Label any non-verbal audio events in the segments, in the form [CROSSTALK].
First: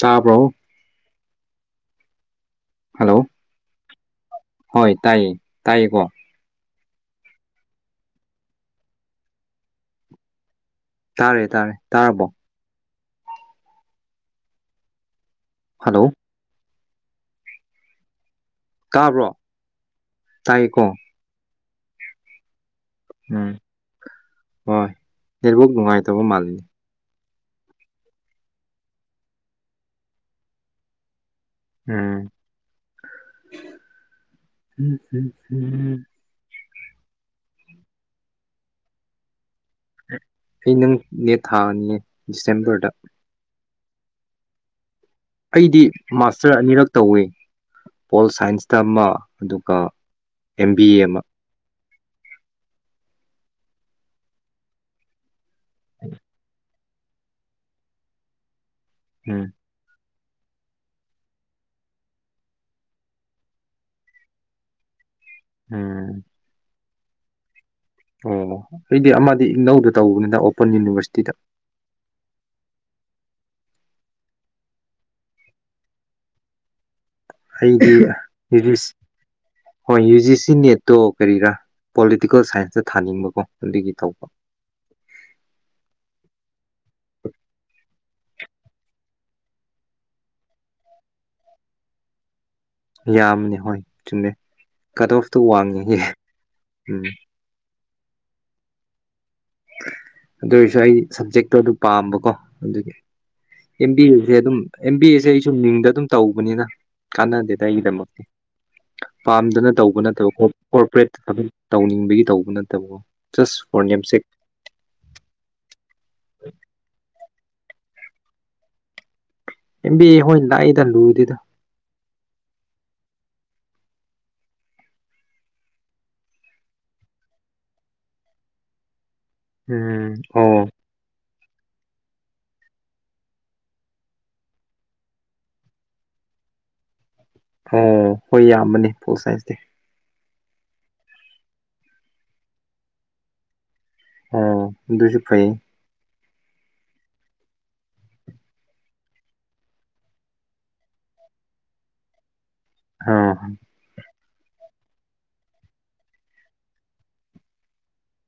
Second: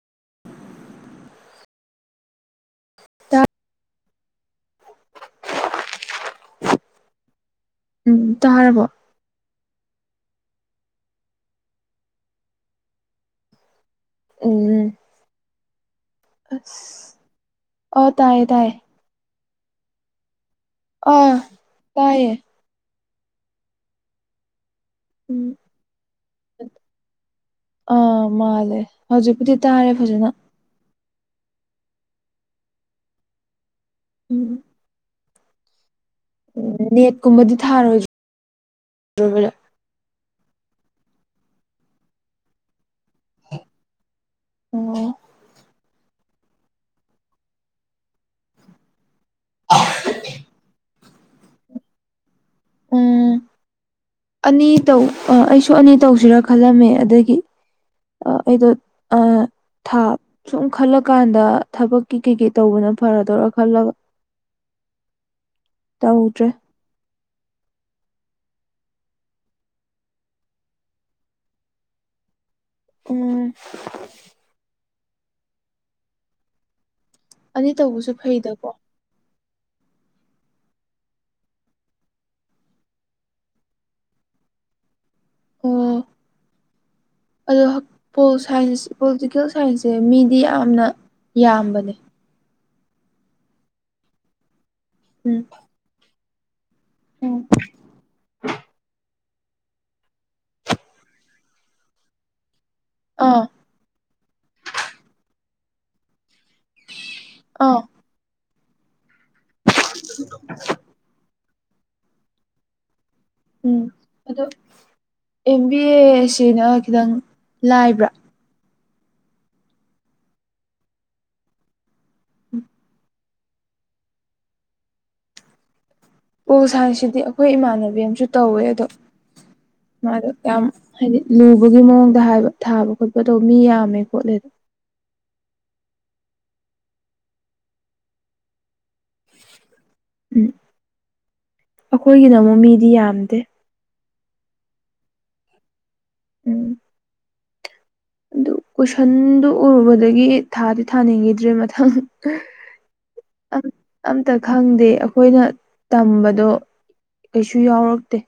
ꯇꯥꯕꯔꯣ ꯍꯜꯂꯣ ꯇꯥ ꯍꯣꯏ ꯇꯥꯏꯌꯦ ꯇꯥꯏꯌꯦ ꯀꯣ ꯎꯝ ꯇꯥꯔꯕꯣ ꯇꯥꯔꯦ ꯇꯥꯔꯦ ꯇꯥꯔꯕꯣ ꯎꯝ ꯍꯜꯂꯣ ꯑꯥ ꯇꯥꯏꯌꯦ ꯇꯥꯏꯌꯦ ꯇꯥꯕ꯭ꯔꯣ ꯇꯥꯏꯀꯣ ꯑꯥ ꯇꯥꯏꯌꯦ ꯎꯝ ꯍꯣꯏ ꯎꯝ ꯅꯦꯠꯋꯥꯛ ꯅꯨꯡꯉꯥꯏ ꯇꯥꯕ ꯃꯥꯜꯅꯤ ꯑꯥ ꯃꯥꯜꯂꯦ ꯍꯧꯖꯤꯛꯄꯨꯗꯤ ꯇꯥꯔꯦ ꯐꯖꯅ ꯎꯝ ꯎꯝ ꯎꯝ ꯎꯝ ꯎꯝ ꯅꯦꯠꯀꯨꯝꯕꯗꯤ ꯊꯥꯔꯣꯏꯗ꯭ꯔꯣ ꯑꯩ ꯅꯪ ꯅꯦꯠ ꯊꯥꯅꯤꯌꯦ ꯗꯤꯁꯦꯝꯕꯔꯗ ꯑꯣ ꯑꯩꯗꯤ ꯃꯥꯁꯇꯔ ꯑꯅꯤꯔꯛ ꯇꯧꯏ ꯄꯣꯜ ꯁꯥꯏꯟꯁꯇ ꯑꯃ ꯑꯗꯨꯒ ꯑꯦꯝ ꯕꯤ ꯑꯦ ꯑꯃ ꯎꯝ ꯑꯅꯤ ꯇꯧ ꯑ ꯑꯩꯁꯨ ꯑꯅꯤ ꯇꯧꯁꯤꯔꯥ ꯈꯜꯂꯝꯃꯦ ꯑꯗꯒꯤ ꯑꯩꯗꯣ ꯑ ꯎꯝ ꯊꯥꯞ ꯁꯨꯝ ꯈꯜꯂꯀꯥꯟꯗ ꯊꯕꯛꯀꯤ ꯀꯩ ꯀꯩ ꯇꯧꯕꯅ ꯐꯔꯗꯣꯏꯔꯥ ꯈꯜꯂꯒ ꯎꯝ ꯇꯎꯗ꯭ꯔꯦ ꯑꯣ ꯑꯩꯗꯤ ꯑꯃꯗꯤ ꯏꯛꯅꯧꯗ ꯇꯧꯕꯅꯤꯅ ꯑꯣꯄꯟ ꯌꯨꯅꯤꯚꯔꯁꯤꯇꯤꯗ ꯎꯝ ꯑꯅꯤ ꯇꯧꯕꯁꯨ ꯐꯩꯗꯀꯣ ꯑꯩꯗꯤ ꯍꯣꯏ ꯌꯨ ꯖꯤ ꯁꯤ ꯅꯦꯠꯇꯣ ꯀꯔꯤꯔꯥ ꯄꯣꯂꯤꯇꯤꯀꯦꯜ ꯁꯥꯏꯟꯁꯇ ꯊꯥꯅꯤꯡꯕꯀꯣ ꯑꯗꯨꯒꯤ ꯇꯧꯕ ꯑꯣ ꯑꯗꯣ ꯄꯣꯜ ꯁꯥꯏꯟꯁ ꯄꯣꯂꯤꯇꯤꯀꯦꯜ ꯁꯥꯏꯟꯁꯁꯦ ꯃꯤꯗꯤ ꯌꯥꯝꯅ ꯌꯥꯝꯕꯅꯦ ꯌꯥꯝꯅꯦ ꯍꯣꯏ ꯆꯨꯝꯃꯦ ꯀꯠ ꯑꯣꯐꯇꯣ ꯎꯝ ꯋꯥꯡꯕꯒꯤ ꯎꯝ [INAUDIBLE] ꯑꯗꯨ ꯑꯣꯏꯔꯁꯨ ꯑꯩ ꯁꯞꯖꯦꯛꯇꯣ ꯑꯗꯨ ꯄꯥꯝꯕꯀꯣ ꯑꯗꯨꯒꯤ ꯑꯥ ꯑꯦꯝ ꯕꯤ ꯑꯦꯁꯦ ꯑꯗꯨꯝ ꯑꯦꯝ ꯕꯤ ꯑꯦꯁꯦ ꯑꯩꯁꯨꯨꯝ ꯃꯤꯡꯗ ꯑꯗꯨꯝ ꯇꯧꯕ ꯅꯤꯅ ꯀꯥꯟꯅꯗꯦꯗ ꯑꯥ ꯑꯩꯒꯤ ꯗꯃꯛꯇꯗꯤ ꯄꯥꯝꯗꯅ ꯇꯧꯕ ꯅꯠꯇꯕ ꯀꯣꯔꯄꯔꯦꯠꯇ ꯑꯗꯨꯝ ꯇꯧꯅꯤꯡꯕꯒꯤ ꯇꯧꯕ ꯅꯠꯇꯕ ꯖꯁ ꯐꯣꯔ ꯎꯝ ꯅꯦꯝꯁꯦꯛ ꯑꯗꯣ ꯑꯦꯝ ꯕꯤ ꯑꯦ ꯑꯁꯤꯅ ꯈꯤꯇꯪ ꯂꯥꯏꯕ꯭ꯔꯥ ꯏꯝꯕꯤ ꯑꯦ ꯍꯣꯏ ꯂꯥꯏꯗ ꯂꯨꯗꯦꯗ ꯎꯝ ꯄꯣꯜ ꯁꯥꯏꯟꯁ ꯁꯤꯗꯤ ꯑꯩꯈꯣꯏ ꯏꯃꯥꯟꯅꯕꯤ ꯑꯃꯁꯨ ꯇꯧꯋꯦ ꯑꯗꯣ ꯎꯝ ꯃꯗꯣ ꯑꯣ ꯌꯥꯝ ꯍꯥꯏꯗꯤ ꯂꯨꯕꯒꯤ ꯃꯑꯣꯡꯗ ꯍꯥꯏꯕ ꯊꯥꯕ ꯈꯣꯠꯄ ꯇꯧꯕ ꯃꯤ ꯌꯥꯝꯃꯦ ꯈꯣꯠꯂꯦꯗ ꯑꯣ ꯍꯣꯏ ꯌꯥꯝꯕꯅꯤ ꯄꯣ ꯁꯥꯏꯟꯁꯇꯤ ꯎꯝ ꯑꯩꯈꯣꯏꯒꯤꯅ ꯑꯃꯨ ꯃꯤꯗꯤ ꯌꯥꯝꯗꯦ ꯑ ꯑꯗꯨꯁꯨꯄ ꯎꯝ ꯑꯗꯨ ꯀꯣꯏꯁꯟꯗꯨ ꯎꯔꯨꯕꯗꯒꯤ ꯊꯥꯗꯤ ꯊꯥꯅꯤꯡꯈꯤꯗ꯭ꯔꯦ ꯃꯊꯪ ꯑ ꯍ ꯑꯝꯇ ꯈꯪꯗꯦ ꯑꯩꯈꯣꯏꯅ ꯇꯝꯕꯗꯣ ꯀꯩꯁꯨ ꯌꯥꯎꯔꯛꯇꯦ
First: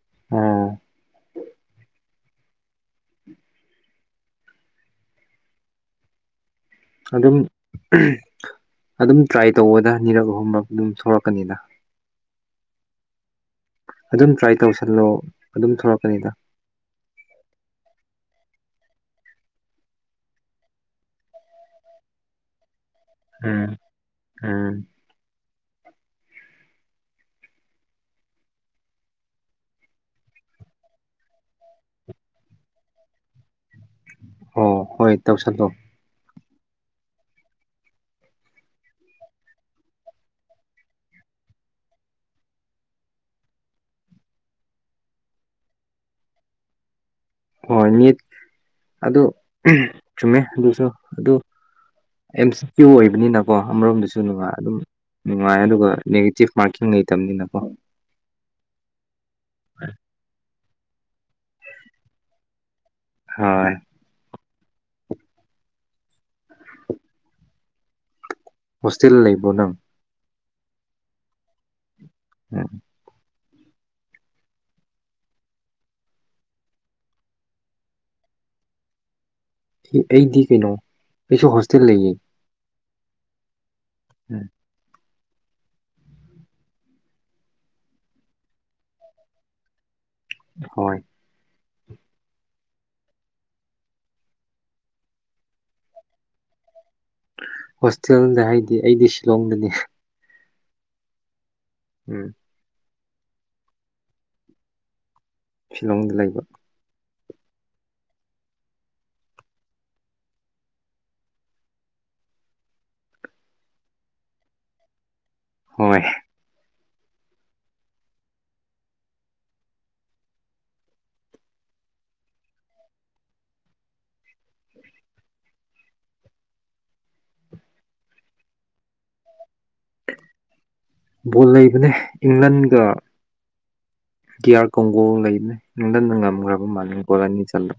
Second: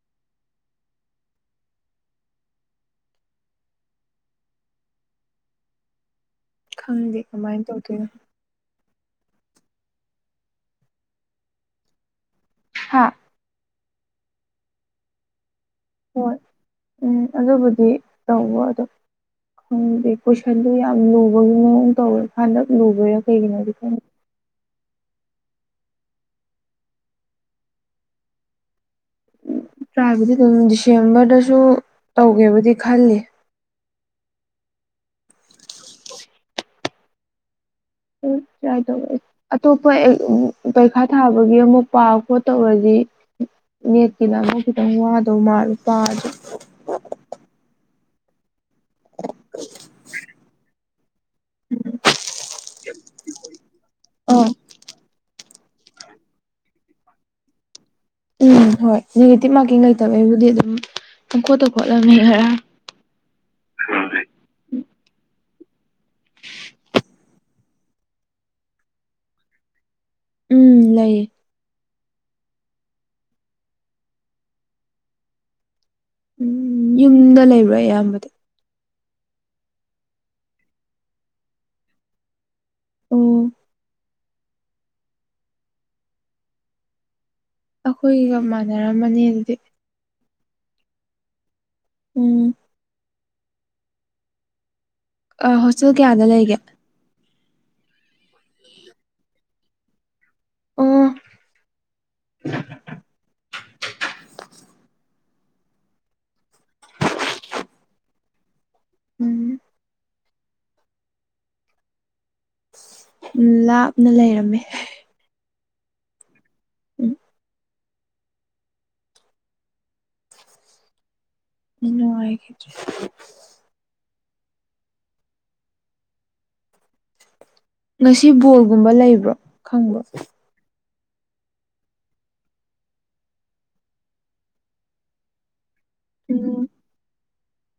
ꯑ ꯈꯪꯗꯦ ꯑꯗꯨ ꯑꯗꯨꯝ ꯀꯃꯥꯏꯅ ꯇꯧꯗꯣꯏꯅꯣ ꯑꯗꯨꯝ ꯇ꯭ꯔꯥꯏ ꯇꯧꯕꯗ ꯅꯤꯔꯛ ꯑꯍꯨꯝꯔꯛ ꯑꯗꯨꯝ ꯁꯂꯛꯀꯅꯤꯅ ꯍꯥꯥ ꯑꯗꯨꯝ ꯇ꯭ꯔꯥꯏ ꯇꯧꯁꯜꯂꯣ ꯑꯗꯨꯝ ꯊꯣꯛꯂꯛꯀꯅꯤꯗ ꯍꯣꯏ ꯎꯝ ꯑꯗꯨꯕꯨꯗꯤ ꯇꯧꯕ ꯑꯗꯣ ꯈꯪꯗꯦ ꯀꯣꯏꯁꯟꯗꯨꯣ ꯌꯥꯝ ꯂꯨꯕꯒꯤ ꯃꯑꯣꯡ ꯇꯧꯋꯦ ꯍꯟꯗ ꯂꯨꯕ ꯌꯥ ꯀꯩꯒꯤꯅꯗꯤ ꯎꯝ ꯀ ꯎꯝ ꯇ꯭ꯔꯥꯏꯕꯨꯗꯤ ꯑꯗꯨꯝ ꯗꯤꯁꯦꯝꯕꯔꯗꯁꯨ ꯇꯧꯒꯦꯕꯨꯗꯤ ꯈꯜꯂꯤ ꯑꯣ ꯍꯣꯏ ꯇꯧꯁꯟꯗꯧ ꯇꯥꯏ ꯇ ꯑꯇꯣꯞꯄ ꯄꯩꯈꯥ ꯊꯥꯕꯒꯤ ꯑꯃꯨꯛ ꯄꯥ ꯈꯣ ꯇꯧꯔꯁꯤ ꯅꯦꯠꯀꯤ ꯂꯅ ꯈꯤꯇꯪ ꯋꯥꯗꯣ ꯃꯥꯜꯂꯨ ꯄꯗ ꯍꯣꯏ ꯅꯤꯠ ꯑꯗꯨ ꯆꯨꯝꯃꯦ ꯑꯗꯨꯁꯨ ꯑꯗꯨ ꯑꯦꯝ ꯁꯤ ꯀꯌꯨ ꯑꯣꯏꯕꯅꯤꯅꯀꯣ ꯑꯃꯔꯣꯝꯗꯁꯨ ꯑꯣ ꯅꯨꯡꯉꯥꯏ ꯑꯗꯨꯝ ꯅꯨꯡꯉꯥꯏ ꯑꯗꯨꯒ ꯅꯦꯒꯦꯇꯤꯞ ꯃꯥꯔꯀꯤꯡ ꯂꯩꯇꯕꯅꯤꯅꯀꯣ ꯎꯝ ꯍꯣꯏ ꯅꯦꯒꯦꯇꯤꯚ ꯃꯥꯔꯀꯤꯡ ꯂꯩꯇꯕ ꯑꯩꯕꯨꯗꯤ ꯑꯗꯨꯝ ꯈꯣꯠꯇ ꯈꯣꯠꯂꯝꯅꯤ ꯈꯔ ꯍꯣꯏ ꯍꯣꯁꯇꯦꯜ ꯂꯩꯕꯣ ꯅꯪ ꯎꯝ ꯂꯩꯌꯦ ꯎꯝ ꯎꯝ ꯌꯨꯝꯗ ꯂꯩꯕ꯭ꯔꯥ ꯑꯌꯥꯝꯕꯗ ꯑꯩꯗꯤ ꯀꯩꯅꯣ ꯑꯩꯁꯨ ꯍꯣꯁꯇꯦꯜ ꯂꯩꯌꯦ ꯑꯣ ꯎꯝ ꯑꯩꯈꯣꯏꯒ ꯃꯥꯟꯅꯔꯝꯃꯅꯤ ꯑꯗꯨꯗꯤ ꯍꯣꯏ ꯎꯝ ꯍꯣꯁꯇꯦꯜ ꯀꯌꯥꯗ ꯂꯩꯒꯦ ꯍꯣꯁꯇꯦꯜꯗ ꯍꯥꯏꯗꯤ ꯑꯩꯗꯤ ꯁꯤꯂꯣꯡꯗꯅꯤ ꯑꯣ ꯎꯝ ꯐꯤꯂꯣꯡꯗ ꯂꯩꯕ ꯎꯝ ꯂꯥꯞꯅ ꯂꯩꯔꯝꯃꯦ ꯍꯣꯏ ꯎꯝ ꯅꯅꯨꯡꯉꯥꯏ ꯈꯦꯇ꯭ꯔꯦ ꯉꯁꯤ ꯕꯣꯜꯒꯨꯝꯕ ꯂꯩꯕ꯭ꯔꯣ ꯈꯪꯕ꯭ꯔ ꯕꯣꯜ ꯂꯩꯕꯅꯦ ꯏꯪꯂꯟꯒ ꯗꯤ ꯑꯥꯔ ꯀꯣꯡꯒꯣ ꯂꯩꯕꯅꯦ ꯅꯨꯡꯊꯟꯅ ꯎꯝ ꯉꯝꯈ꯭ꯔꯕ ꯃꯥꯅꯤꯡ ꯣꯂꯅꯤ ꯆꯜꯂ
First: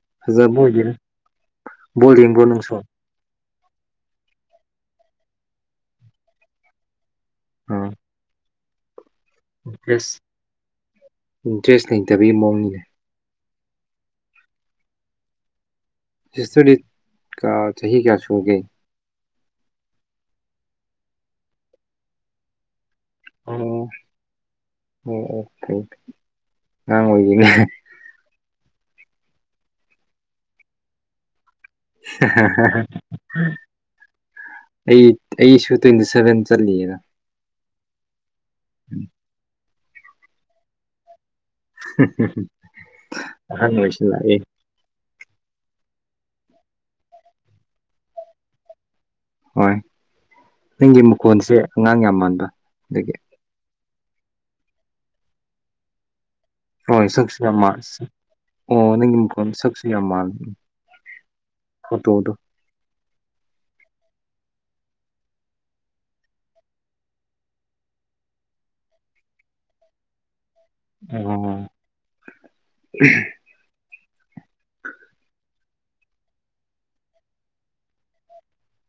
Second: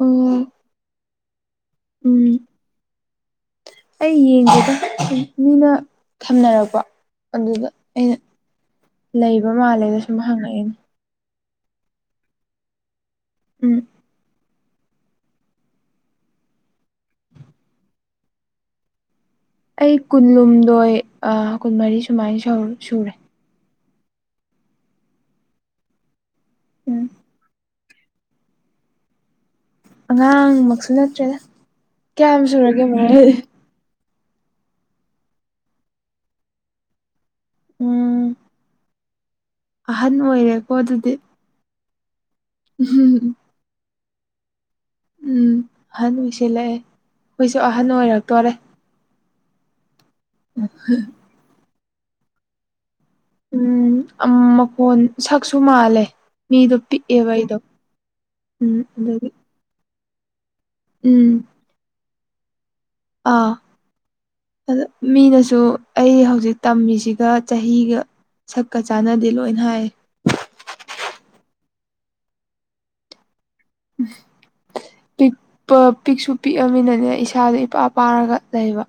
ꯑꯣ ꯐꯖꯕ ꯑꯣꯏꯒꯔ ꯣ ꯎꯝ ꯌꯦꯡꯕ꯭ꯔꯣ ꯅꯅꯨꯡꯁꯣ ꯑꯩ ꯌꯦꯡꯒꯦꯗ ꯃꯤꯅ ꯊꯝꯅꯔꯛꯄ ꯑꯗꯨꯒ ꯑꯥ ꯑꯩꯅ ꯂꯩꯕ ꯃꯥꯜꯂꯦꯗꯣ ꯁꯨꯝ ꯍꯪꯉꯛꯑꯦꯅꯦ ꯏꯟꯇꯔꯦꯁ ꯂꯩꯇꯕꯒꯤ ꯃꯑꯣꯡꯅꯤꯅꯦ ꯎꯝ ꯍꯁꯇꯣꯗꯤ ꯀ ꯆꯍꯤ ꯆꯍꯤꯍꯤ ꯀꯌꯥꯁꯨꯣꯡꯒꯦ ꯑꯩ ꯀꯨꯟꯂꯨꯝꯗꯣꯏ ꯀꯨꯟꯃꯔꯤ ꯁꯨꯃꯥꯏꯅ ꯁꯨꯔꯦ ꯑꯣ ꯑꯣ ꯉꯪ ꯎꯝ ꯑꯣꯏ ꯑꯣꯏꯒꯅꯦ ꯑꯉꯥꯡꯃꯛꯁꯨ ꯅꯠꯇ꯭ꯔꯦꯗ ꯀꯌꯥꯝ ꯁꯨꯔꯒꯦ ꯃꯦꯗꯤ ꯑꯩ ꯑꯩꯁꯨ ꯇ꯭ꯋꯦꯟꯇꯤ ꯁꯚꯦꯟ ꯆꯠꯂꯤꯑꯅ ꯎꯝ ꯎꯝ ꯑꯍꯟ ꯑꯣꯏꯔꯦꯀꯣ ꯑꯗꯨꯗꯤ ꯑꯥꯡ ꯑꯣꯏꯣꯏꯁꯤ ꯂꯥꯛꯑꯑꯦ ꯎꯝ ꯑꯍꯟ ꯑꯣꯏꯁꯤꯜꯂꯛꯑꯦ ꯑꯩꯣꯏꯁꯨ ꯑꯍꯟ ꯑꯣꯏꯔꯛꯇꯣꯔꯦ ꯍꯣꯏ ꯅꯪꯒꯤ ꯃꯨꯀꯣꯟꯁꯦ ꯑꯉꯥꯡ ꯌꯥꯝ ꯃꯥꯟꯕ ꯑꯗꯒꯤ ꯎꯝ ꯃꯈꯣꯟ ꯁꯛꯁꯨ ꯃꯥꯜꯂꯦ ꯃꯤꯗꯣ ꯍꯣꯏ ꯄꯤꯛꯑꯦꯕ ꯑꯩꯗꯣ ꯁꯁꯤꯌꯥꯃꯥꯟ ꯎꯝ ꯑꯣ ꯑꯗꯒꯤ ꯅꯪꯒꯤꯣꯟ ꯁꯛꯁꯤꯌꯥ ꯃꯥꯥꯟ ꯎꯝ ꯀꯠꯇꯗꯣ ꯑꯥ ꯑ ꯃꯤꯅꯁꯨ ꯑꯩ ꯍꯧꯖꯤꯛ ꯇꯝꯃꯤꯁꯤꯒ ꯆꯍꯤꯒ ꯁꯛꯀ ꯆꯥꯟꯅꯗꯦ ꯂꯣꯏꯅ ꯍꯥꯏ ꯑ ꯎꯝ ꯄꯤꯛꯄ ꯄꯤꯛꯁꯨ ꯄꯤꯛꯑꯃꯤꯅꯅꯦ ꯏꯁꯥꯗ ꯏꯄꯥ ꯄꯥꯔꯒ ꯂꯩꯕ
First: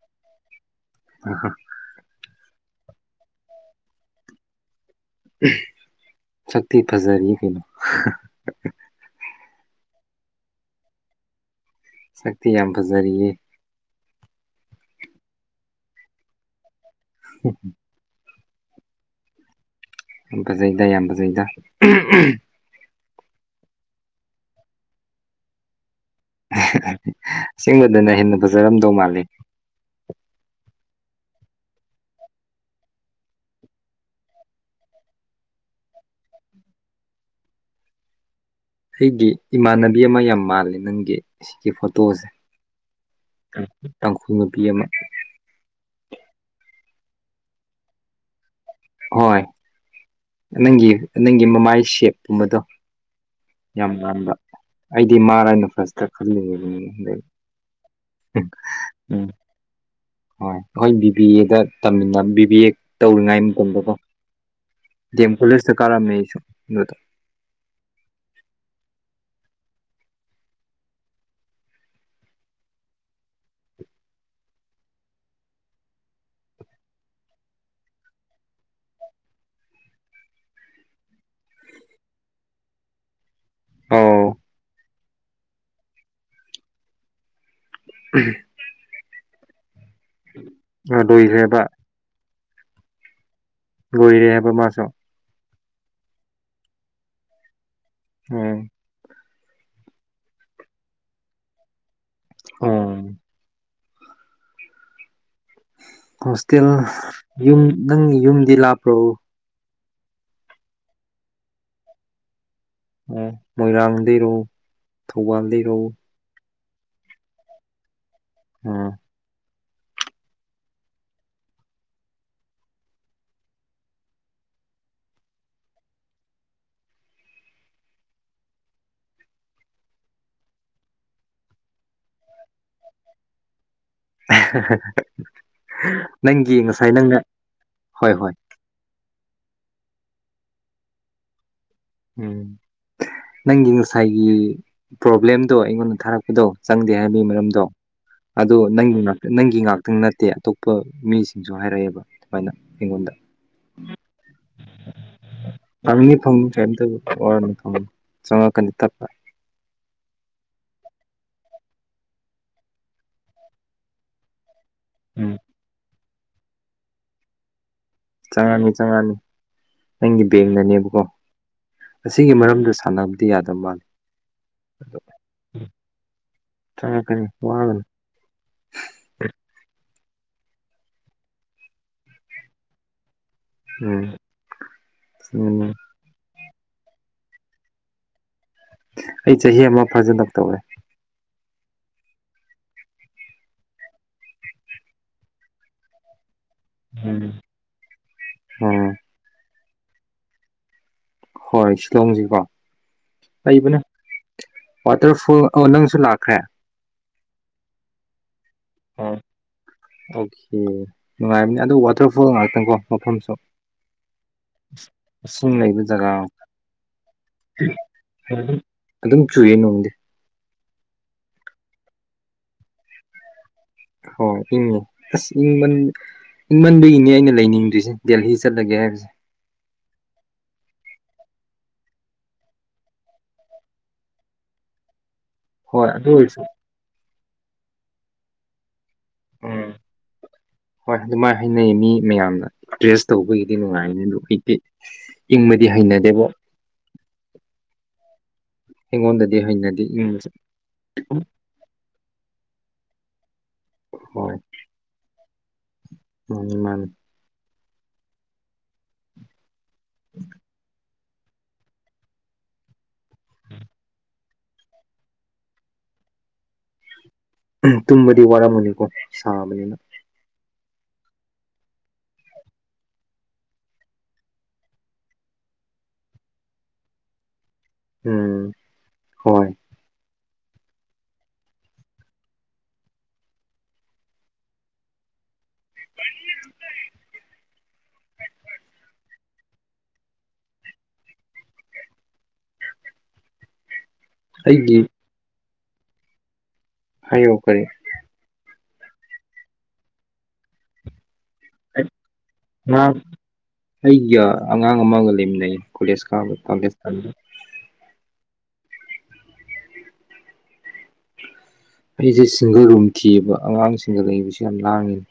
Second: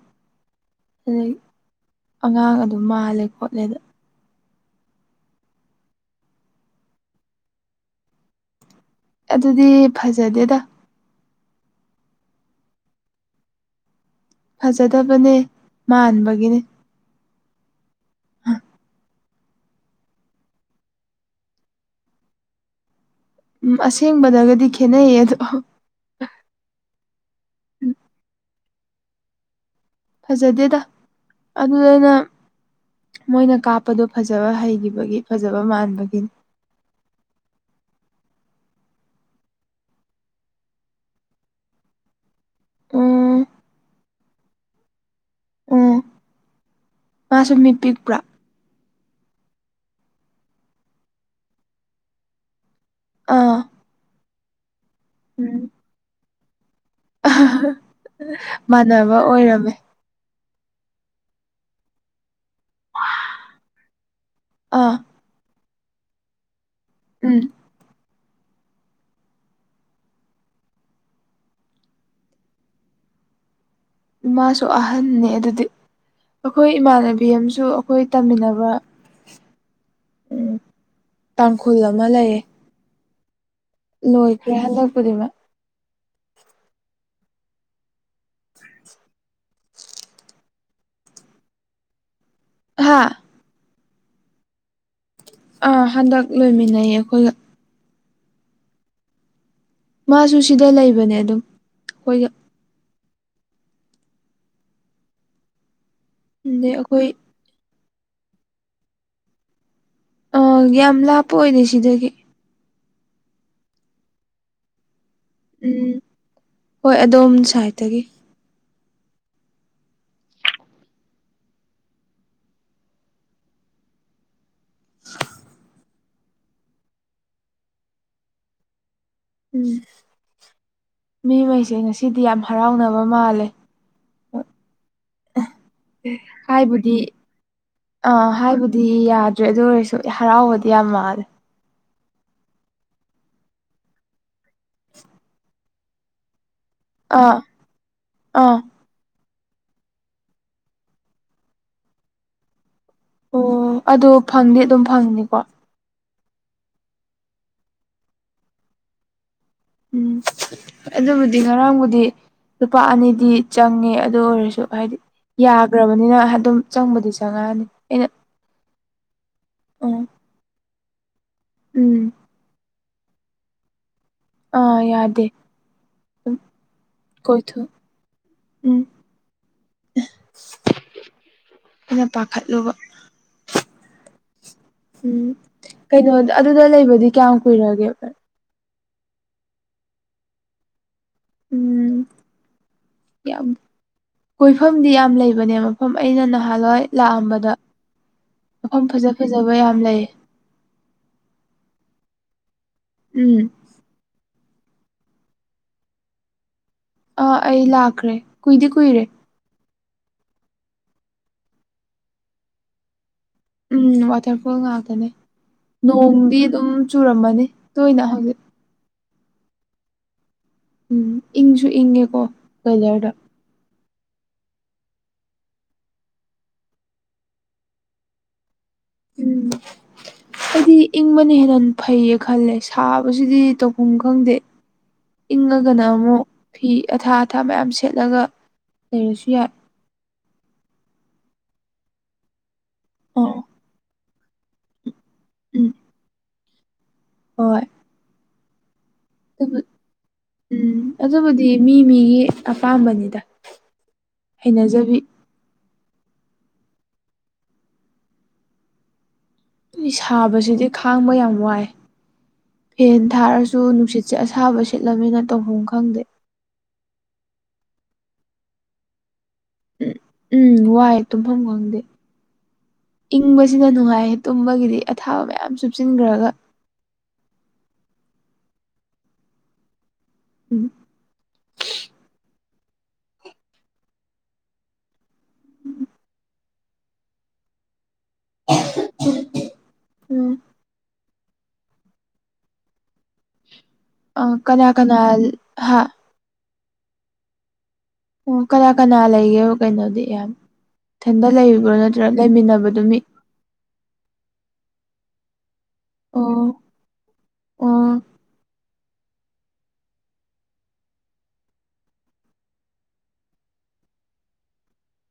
ꯑ ꯑꯗꯒꯤ ꯍꯣ ꯑꯉꯥꯡ ꯑꯗꯨ ꯃꯥꯜꯂꯦ ꯈꯣꯠꯂꯦꯗ ꯁꯛꯇꯇ ꯐꯖꯔ ꯀꯩꯅꯣ ꯑꯗꯨꯗꯤ ꯐꯖꯗꯦ ꯁꯛꯇꯇꯤ ꯌꯥꯝꯄ ꯔꯤꯌꯦ ꯐꯖꯗꯕꯅꯦ ꯃꯥꯟꯕꯒꯤꯅꯦ ꯎ ꯍꯥ ꯑꯝꯕꯁꯩꯗ ꯌꯥꯝꯝꯕꯖꯩꯗ ꯎꯝ ꯑꯁꯦꯡꯕꯗꯒꯗꯤ ꯈꯦꯠꯅꯩꯌꯦ ꯑꯗꯣ ꯑꯁꯤꯒꯕꯗꯅ ꯍꯦꯟꯅ ꯐꯖꯔꯝꯗꯧ ꯃꯥꯜꯂꯤ ꯐꯖꯗꯦꯗ ꯑꯗꯨꯗꯨꯅ ꯃꯣꯏꯅ ꯀꯥꯞꯄꯗꯨ ꯐꯖꯕ ꯍꯩꯈꯤꯕꯒꯤ ꯐꯖꯕ ꯃꯥꯟꯕꯒꯤꯅꯤ ꯑꯩꯒꯤ ꯏꯃꯥꯟꯅꯕꯤ ꯑꯃ ꯌꯥꯝ ꯃꯥꯜꯂꯤ ꯅꯪꯒꯤ ꯁꯤꯒꯤ ꯐꯣꯇꯣꯁꯦ ꯎꯝ ꯇꯥꯡꯈꯨꯜ ꯅꯨꯄꯤ ꯑꯃ ꯑꯣ ꯃꯥꯁꯨ ꯃꯤ ꯄꯤꯛꯄ꯭ꯔꯥ ꯍꯣꯏ ꯅꯪꯒꯤ ꯅꯪꯒꯤ ꯃꯃꯥꯏ ꯁꯦꯞꯀꯨꯝꯕꯗꯣ ꯑꯥ ꯌꯥꯝ ꯃꯥꯟꯕ ꯑꯩꯗꯤ ꯃꯥꯔ ꯍꯥꯏꯅ ꯎꯝ ꯐꯁꯇ ꯈꯜꯂꯤꯉꯕ ꯃꯥꯟꯅꯕ ꯑꯣꯏꯔꯝꯃꯦ ꯍꯣꯏ ꯑꯩꯈꯣꯏ ꯕꯤ ꯕꯤ ꯑꯦꯗ ꯇꯝꯃꯤꯟꯅ ꯕꯤ ꯚꯕꯤ ꯑꯦ ꯇꯧꯔꯤꯉꯥꯏ ꯃꯇꯝꯗꯀ ꯑꯥ ꯦꯝ ꯈꯣꯂꯁ ꯀꯔꯝ ꯃꯁꯨ ꯎꯝ ꯏꯃꯥꯁꯨ ꯑꯍꯟꯅꯦ ꯑꯗꯨꯗꯤ ꯑꯩꯈꯣꯏ ꯏꯃꯥꯟꯅꯕꯤ ꯑꯃꯁꯨ ꯑꯩꯈꯣꯏ ꯇꯝꯃꯤꯟꯅꯕ ꯎꯝ ꯇꯥꯡꯈꯨꯜ ꯑꯃ ꯂꯩꯌꯦ ꯑꯧ ꯂꯣꯏꯈ꯭ꯔꯦ ꯍꯟꯗꯛꯄꯨꯗꯤꯡꯃꯛ [UNINTELLIGIBLE] ꯑꯗꯏꯁꯦꯕ ꯍꯥꯥ ꯣꯏꯔꯦ ꯍꯥꯏꯦꯕ ꯃꯥꯁ ꯑꯥ ꯍꯟꯗꯛ ꯂꯣꯏꯃꯤꯟꯅꯩꯌꯦ ꯑꯩꯈꯣꯏꯒ ꯎꯝ ꯃꯥꯁꯨ ꯁꯤꯗ ꯂꯩꯕꯅꯦ ꯑꯗꯨꯝ ꯑꯩꯈꯣꯏꯒ ꯑꯣꯝ ꯍꯣꯁꯇꯦꯜ ꯑꯗꯩ ꯑꯩꯈꯣꯏ ꯌꯨꯝ ꯅꯪ ꯌꯨꯝꯗꯤ ꯂꯥꯞꯄ꯭ꯔꯎ ꯑ ꯌꯥꯝ ꯂꯥꯞꯄ ꯑꯣꯏꯔꯦ ꯁꯤꯗꯒꯤ ꯃꯣꯏꯔꯥꯡꯗꯒꯤꯔꯎ ꯊꯧꯕꯥꯜꯗꯔꯛꯎ ꯎꯝ ꯍꯣꯏ ꯑꯗꯣꯝ ꯁꯥꯏꯠꯇꯒꯤ ꯎꯝ ꯎꯝ ꯃꯤꯉꯩꯁꯦ ꯉꯁꯤꯗꯤ ꯌꯥꯝ ꯍꯔꯥꯎꯅꯕ ꯃꯥꯜꯂꯦ ꯅꯪꯒꯤ ꯉꯁꯥꯏ ꯍꯥꯏꯕꯨꯗꯤ ꯅꯪꯅ ꯍꯣꯏ ꯑꯥ ꯍꯣꯏ ꯍꯥꯏꯕꯗꯤ ꯌꯥꯗ꯭ꯔꯦ ꯑꯗꯨ ꯑꯣꯏꯔꯁꯨ ꯍꯔꯥꯎꯕꯗꯤ ꯌꯥꯝ ꯃꯥꯜꯂꯦ ꯎꯝ ꯅꯪꯒꯤ ꯉꯁꯥꯏꯒꯤ ꯄ꯭ꯔꯣꯕ꯭ꯂꯦꯝꯗꯣ ꯑꯩꯉꯣꯟꯗ ꯊꯥꯔꯛꯄꯗꯣ ꯆꯪꯗꯦ ꯍꯥꯏꯕꯒꯤ ꯑꯥ ꯃꯔꯝꯗꯣ ꯑꯥ ꯑꯗꯨ ꯅꯪꯗꯨꯅ ꯅꯪꯒꯤ ꯉꯥꯛꯇꯪ ꯅꯠꯇꯦ ꯑꯇꯣꯞꯄ ꯃꯤꯁꯤꯡꯁꯨ ꯍꯥꯏꯔꯛꯑꯦꯕ ꯑꯗꯨꯃꯥꯏꯅ ꯑꯩꯉꯣꯟꯗ ꯑꯣ ꯑꯗꯨ ꯐꯪꯅꯤ ꯑꯗꯨꯝ ꯐꯪꯅꯤꯀꯣ ꯐꯝ ꯀꯩꯝꯇ ꯋꯥꯔ ꯆꯪꯉꯛꯀꯅꯤ ꯇꯠꯄ ꯎꯝ ꯑꯗꯨꯕꯨꯗꯤ ꯉꯔꯥꯡꯕꯨꯗꯤ ꯂꯨꯄꯥ ꯑꯅꯤꯗꯤ ꯆꯪꯉꯦ ꯑꯗꯨ ꯑꯣꯏꯔꯁꯨ ꯍꯥꯏꯗꯤ ꯎꯝ ꯌꯥꯈ꯭ꯔꯕꯅꯤꯅ ꯑꯗꯨꯝ ꯆꯪꯕꯗꯤ ꯆꯪꯉꯛꯑꯅꯤ ꯑꯩꯅ ꯆꯪꯉꯛꯅꯤ ꯆꯪꯉꯛꯅꯤ ꯎꯝ ꯅꯪꯒꯤ ꯕꯦꯡꯅꯅꯦꯕꯀꯣ ꯎꯝ ꯑꯁꯤꯒꯤ ꯃꯔꯝꯗꯁꯨ ꯁꯥꯟꯅꯕꯗꯤ ꯌꯥꯗꯕ ꯃꯥꯜꯂꯤ ꯑꯥ ꯌꯥꯗꯦ ꯆꯪꯉꯛꯀꯅꯤ ꯀꯣꯏꯊ ꯋꯥꯒꯅꯨ ꯎꯝ ꯑꯩꯅ ꯄꯥꯈꯠꯂꯨꯕ ꯎꯝ ꯎꯝ ꯀꯩꯅꯣ ꯎ ꯑꯗꯨꯗ ꯂꯩꯕꯗꯤ ꯀꯌꯥꯝ ꯀꯨꯏꯔꯒꯦꯚ ꯑꯩ ꯆꯍꯤ ꯑꯃ ꯐꯖꯅ ꯇꯧꯋꯦ ꯎꯝ ꯌꯥꯝ ꯀꯣꯏꯐꯝꯗꯤ ꯌꯥꯝ ꯂꯩꯕꯅꯦ ꯃꯐꯝ ꯑꯩꯅ ꯅ ꯅꯍꯥꯟꯋꯥꯏ ꯎꯝ ꯂꯥꯛꯑꯝꯕꯗ ꯃꯐꯝ ꯎꯝ ꯐꯖ ꯐꯖꯕ ꯌꯥꯝ ꯂꯩ ꯍꯣꯏ ꯏꯂꯝꯁꯤꯀꯣ ꯎꯝ ꯂꯩꯕꯅꯦ ꯋꯥꯇꯔꯐꯣꯜ ꯅꯪꯁꯨ ꯂꯥꯛꯈ꯭ꯔꯦ ꯑꯥ ꯑꯩ ꯂꯥꯛꯈ꯭ꯔꯦ ꯀꯨꯏꯗꯤ ꯀꯨꯏꯔꯦ ꯑꯣ ꯑꯣꯀꯦ ꯅꯨꯡꯉꯥꯏꯕꯅꯦ ꯑꯗꯨ ꯋꯥꯇꯔꯐꯣꯜ ꯉꯥꯛꯇꯪꯀꯣ ꯃꯐꯝꯁꯨ ꯎꯝ ꯋꯥꯇꯔ ꯐꯣꯜ ꯉꯥꯛꯇꯅꯦ ꯏꯁꯤꯡ ꯂꯩꯕ ꯖꯒꯥ ꯅꯣꯡꯗꯤ ꯑꯗꯨꯝ ꯆꯨꯔꯝꯃꯅꯤ ꯇꯣꯏꯅ ꯍꯧꯖꯤꯛ ꯑꯗꯨꯝ ꯑꯗꯨꯝ ꯆꯨꯌꯦ ꯅꯣꯡꯗꯤ ꯎꯝ ꯏꯪꯁꯨ ꯏꯪꯉꯦꯀꯣ ꯀꯂꯔꯗ ꯍꯣꯏ ꯏꯪꯉꯦ ꯑꯁꯪ ꯏꯪꯃꯟꯗ ꯏꯅꯦ ꯑꯩꯅ ꯂꯩꯅꯤꯡꯗꯣꯏꯁꯦ ꯗꯦꯍꯤ ꯆꯠ ꯎꯝ ꯑꯩꯗꯤ ꯏꯪꯕꯅ ꯍꯦꯟꯅ ꯐꯩꯌꯦ ꯈꯜꯂꯦ ꯁꯥꯕꯁꯤꯗꯤ ꯇꯧꯐꯝ ꯈꯪꯗꯦ ꯏꯪꯉꯒꯅ ꯍꯣꯏ ꯑꯗꯨ ꯑꯃꯨꯛ ꯑꯣꯏꯔꯁꯨ ꯐꯤ ꯑꯊꯥ ꯑꯊꯥ ꯃꯌꯥꯝ ꯁꯦꯠꯂꯒ ꯂꯩꯔꯁꯨ ꯌꯥꯏ ꯎꯝ ꯍꯣꯏ ꯑꯗꯨꯃꯥꯏꯅ ꯍꯥꯏꯅꯩ ꯃꯤ ꯃꯌꯥꯝꯅ ꯗ꯭ꯔꯦꯁ ꯑꯣ ꯇꯧꯕꯒꯤꯗꯤ ꯅꯨꯡꯉꯥꯏꯅꯤ ꯑꯗꯨ ꯑꯣꯏꯇꯦ ꯏꯪꯕꯗꯤ ꯎꯝ ꯍꯩꯅꯗꯦꯕ ꯍꯣꯏ ꯑꯩꯉꯣꯟꯗꯗꯤ ꯍꯩꯅꯗꯦ ꯏꯪꯕꯁꯦ ꯎꯝ ꯑꯗꯨꯕꯨꯗꯤ ꯃꯤ ꯃꯤꯒꯤ ꯑꯄꯥꯝꯕꯅꯤꯗ ꯍꯩꯅꯖꯕꯤ ꯎꯅꯤ ꯑꯩ ꯁꯥꯕꯁꯤꯗꯤ ꯈꯥꯡꯕ ꯌꯥꯝ ꯋꯥꯏ ꯐꯦꯟ ꯊꯥꯔꯁꯨ ꯅꯨꯡꯁꯤꯠꯁꯦ ꯑꯁ ꯁꯥꯥꯕ ꯁꯤꯠꯂꯝꯅꯤꯅ ꯇꯧꯐꯝ ꯈꯪꯗꯦ ꯇꯨꯝꯃꯗꯤ ꯋꯥꯔ ꯃꯅꯤꯀꯣ ꯁꯥꯕꯅꯤꯅ ꯅꯨꯡ ꯋꯥꯏ ꯇꯨꯐꯝ ꯋꯥꯡꯗꯦ ꯏꯪꯕꯁꯤꯅ ꯅꯨꯡꯉꯥꯏ ꯇꯨꯝꯕꯒꯤꯗꯤ ꯑꯊꯥꯕ ꯃꯌꯥꯝ ꯆꯨꯞꯆꯤꯟꯈ꯭ꯔꯒ [INAUDIBLE] ꯎꯝ ꯍꯣꯏ ꯎꯝ ꯆ ꯎꯝ ꯑ ꯀꯅꯥ ꯑꯩꯒꯤ ꯀꯅꯥꯜ ꯍꯥꯥ ꯍꯥꯏꯌ‌‌ꯑꯣ ꯀꯔꯤ ꯑꯣ ꯀꯅꯥ ꯀꯅꯥ ꯂꯩꯒꯦ ꯀꯩꯅꯣꯗꯤ ꯌꯥꯝ ꯏꯊꯟꯗ ꯂꯩꯔꯤꯕꯕ꯭ꯔꯣ ꯅꯠꯇ꯭ꯔꯒ ꯉꯥ ꯂꯩꯃꯤꯟꯅꯕꯗꯨ ꯃꯤꯠ ꯑꯩꯒ ꯑꯉꯥꯡ ꯑꯃꯒ ꯂꯩꯃꯤꯅꯩ ꯀꯔꯤꯦꯁꯀꯥꯒ ꯄꯥꯀꯤꯁꯇꯥꯟꯒ ꯑꯣ ꯑꯩꯁꯦ ꯁꯤꯡꯒꯔꯨꯝ ꯊꯤꯑꯕ ꯑꯉꯥꯡꯁꯤꯡꯒ ꯂꯩꯕꯕꯁꯤꯦ ꯌꯥꯝ ꯂꯥꯡꯉꯤꯅꯦ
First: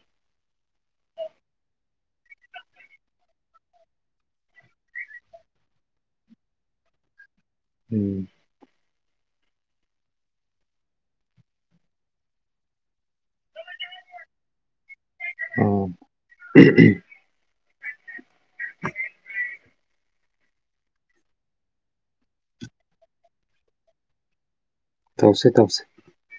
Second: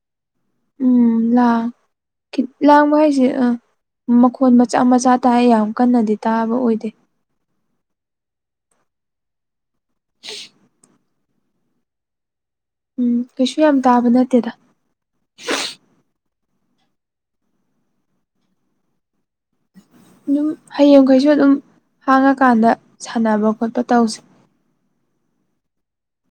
ꯎꯝ ꯂꯥꯡ ꯂꯥꯡꯕ ꯍꯥꯏꯁꯦ ꯑ ꯃꯈꯣꯟꯜ ꯃꯆꯥ ꯃꯆꯥ ꯇꯥꯏ ꯌꯥꯝ ꯀꯟꯅꯗꯤ ꯇꯥꯕ ꯑꯣꯏꯗꯦ ꯎꯝ [INAUDIBLE] ꯎꯝ ꯀꯩꯁꯨ ꯌꯥꯝ ꯇꯥꯕ ꯅꯠꯇꯦꯗ ꯑ ꯑꯗꯨꯝ ꯍꯌꯦꯡꯈꯩꯁꯨ ꯑꯗꯨꯝ ꯍꯥꯡꯉꯀꯥꯟꯗ ꯁꯥꯟꯅꯕ ꯈꯣꯠꯄ ꯇꯧꯁꯦ ꯇꯧꯁꯦ ꯇꯧꯁꯦ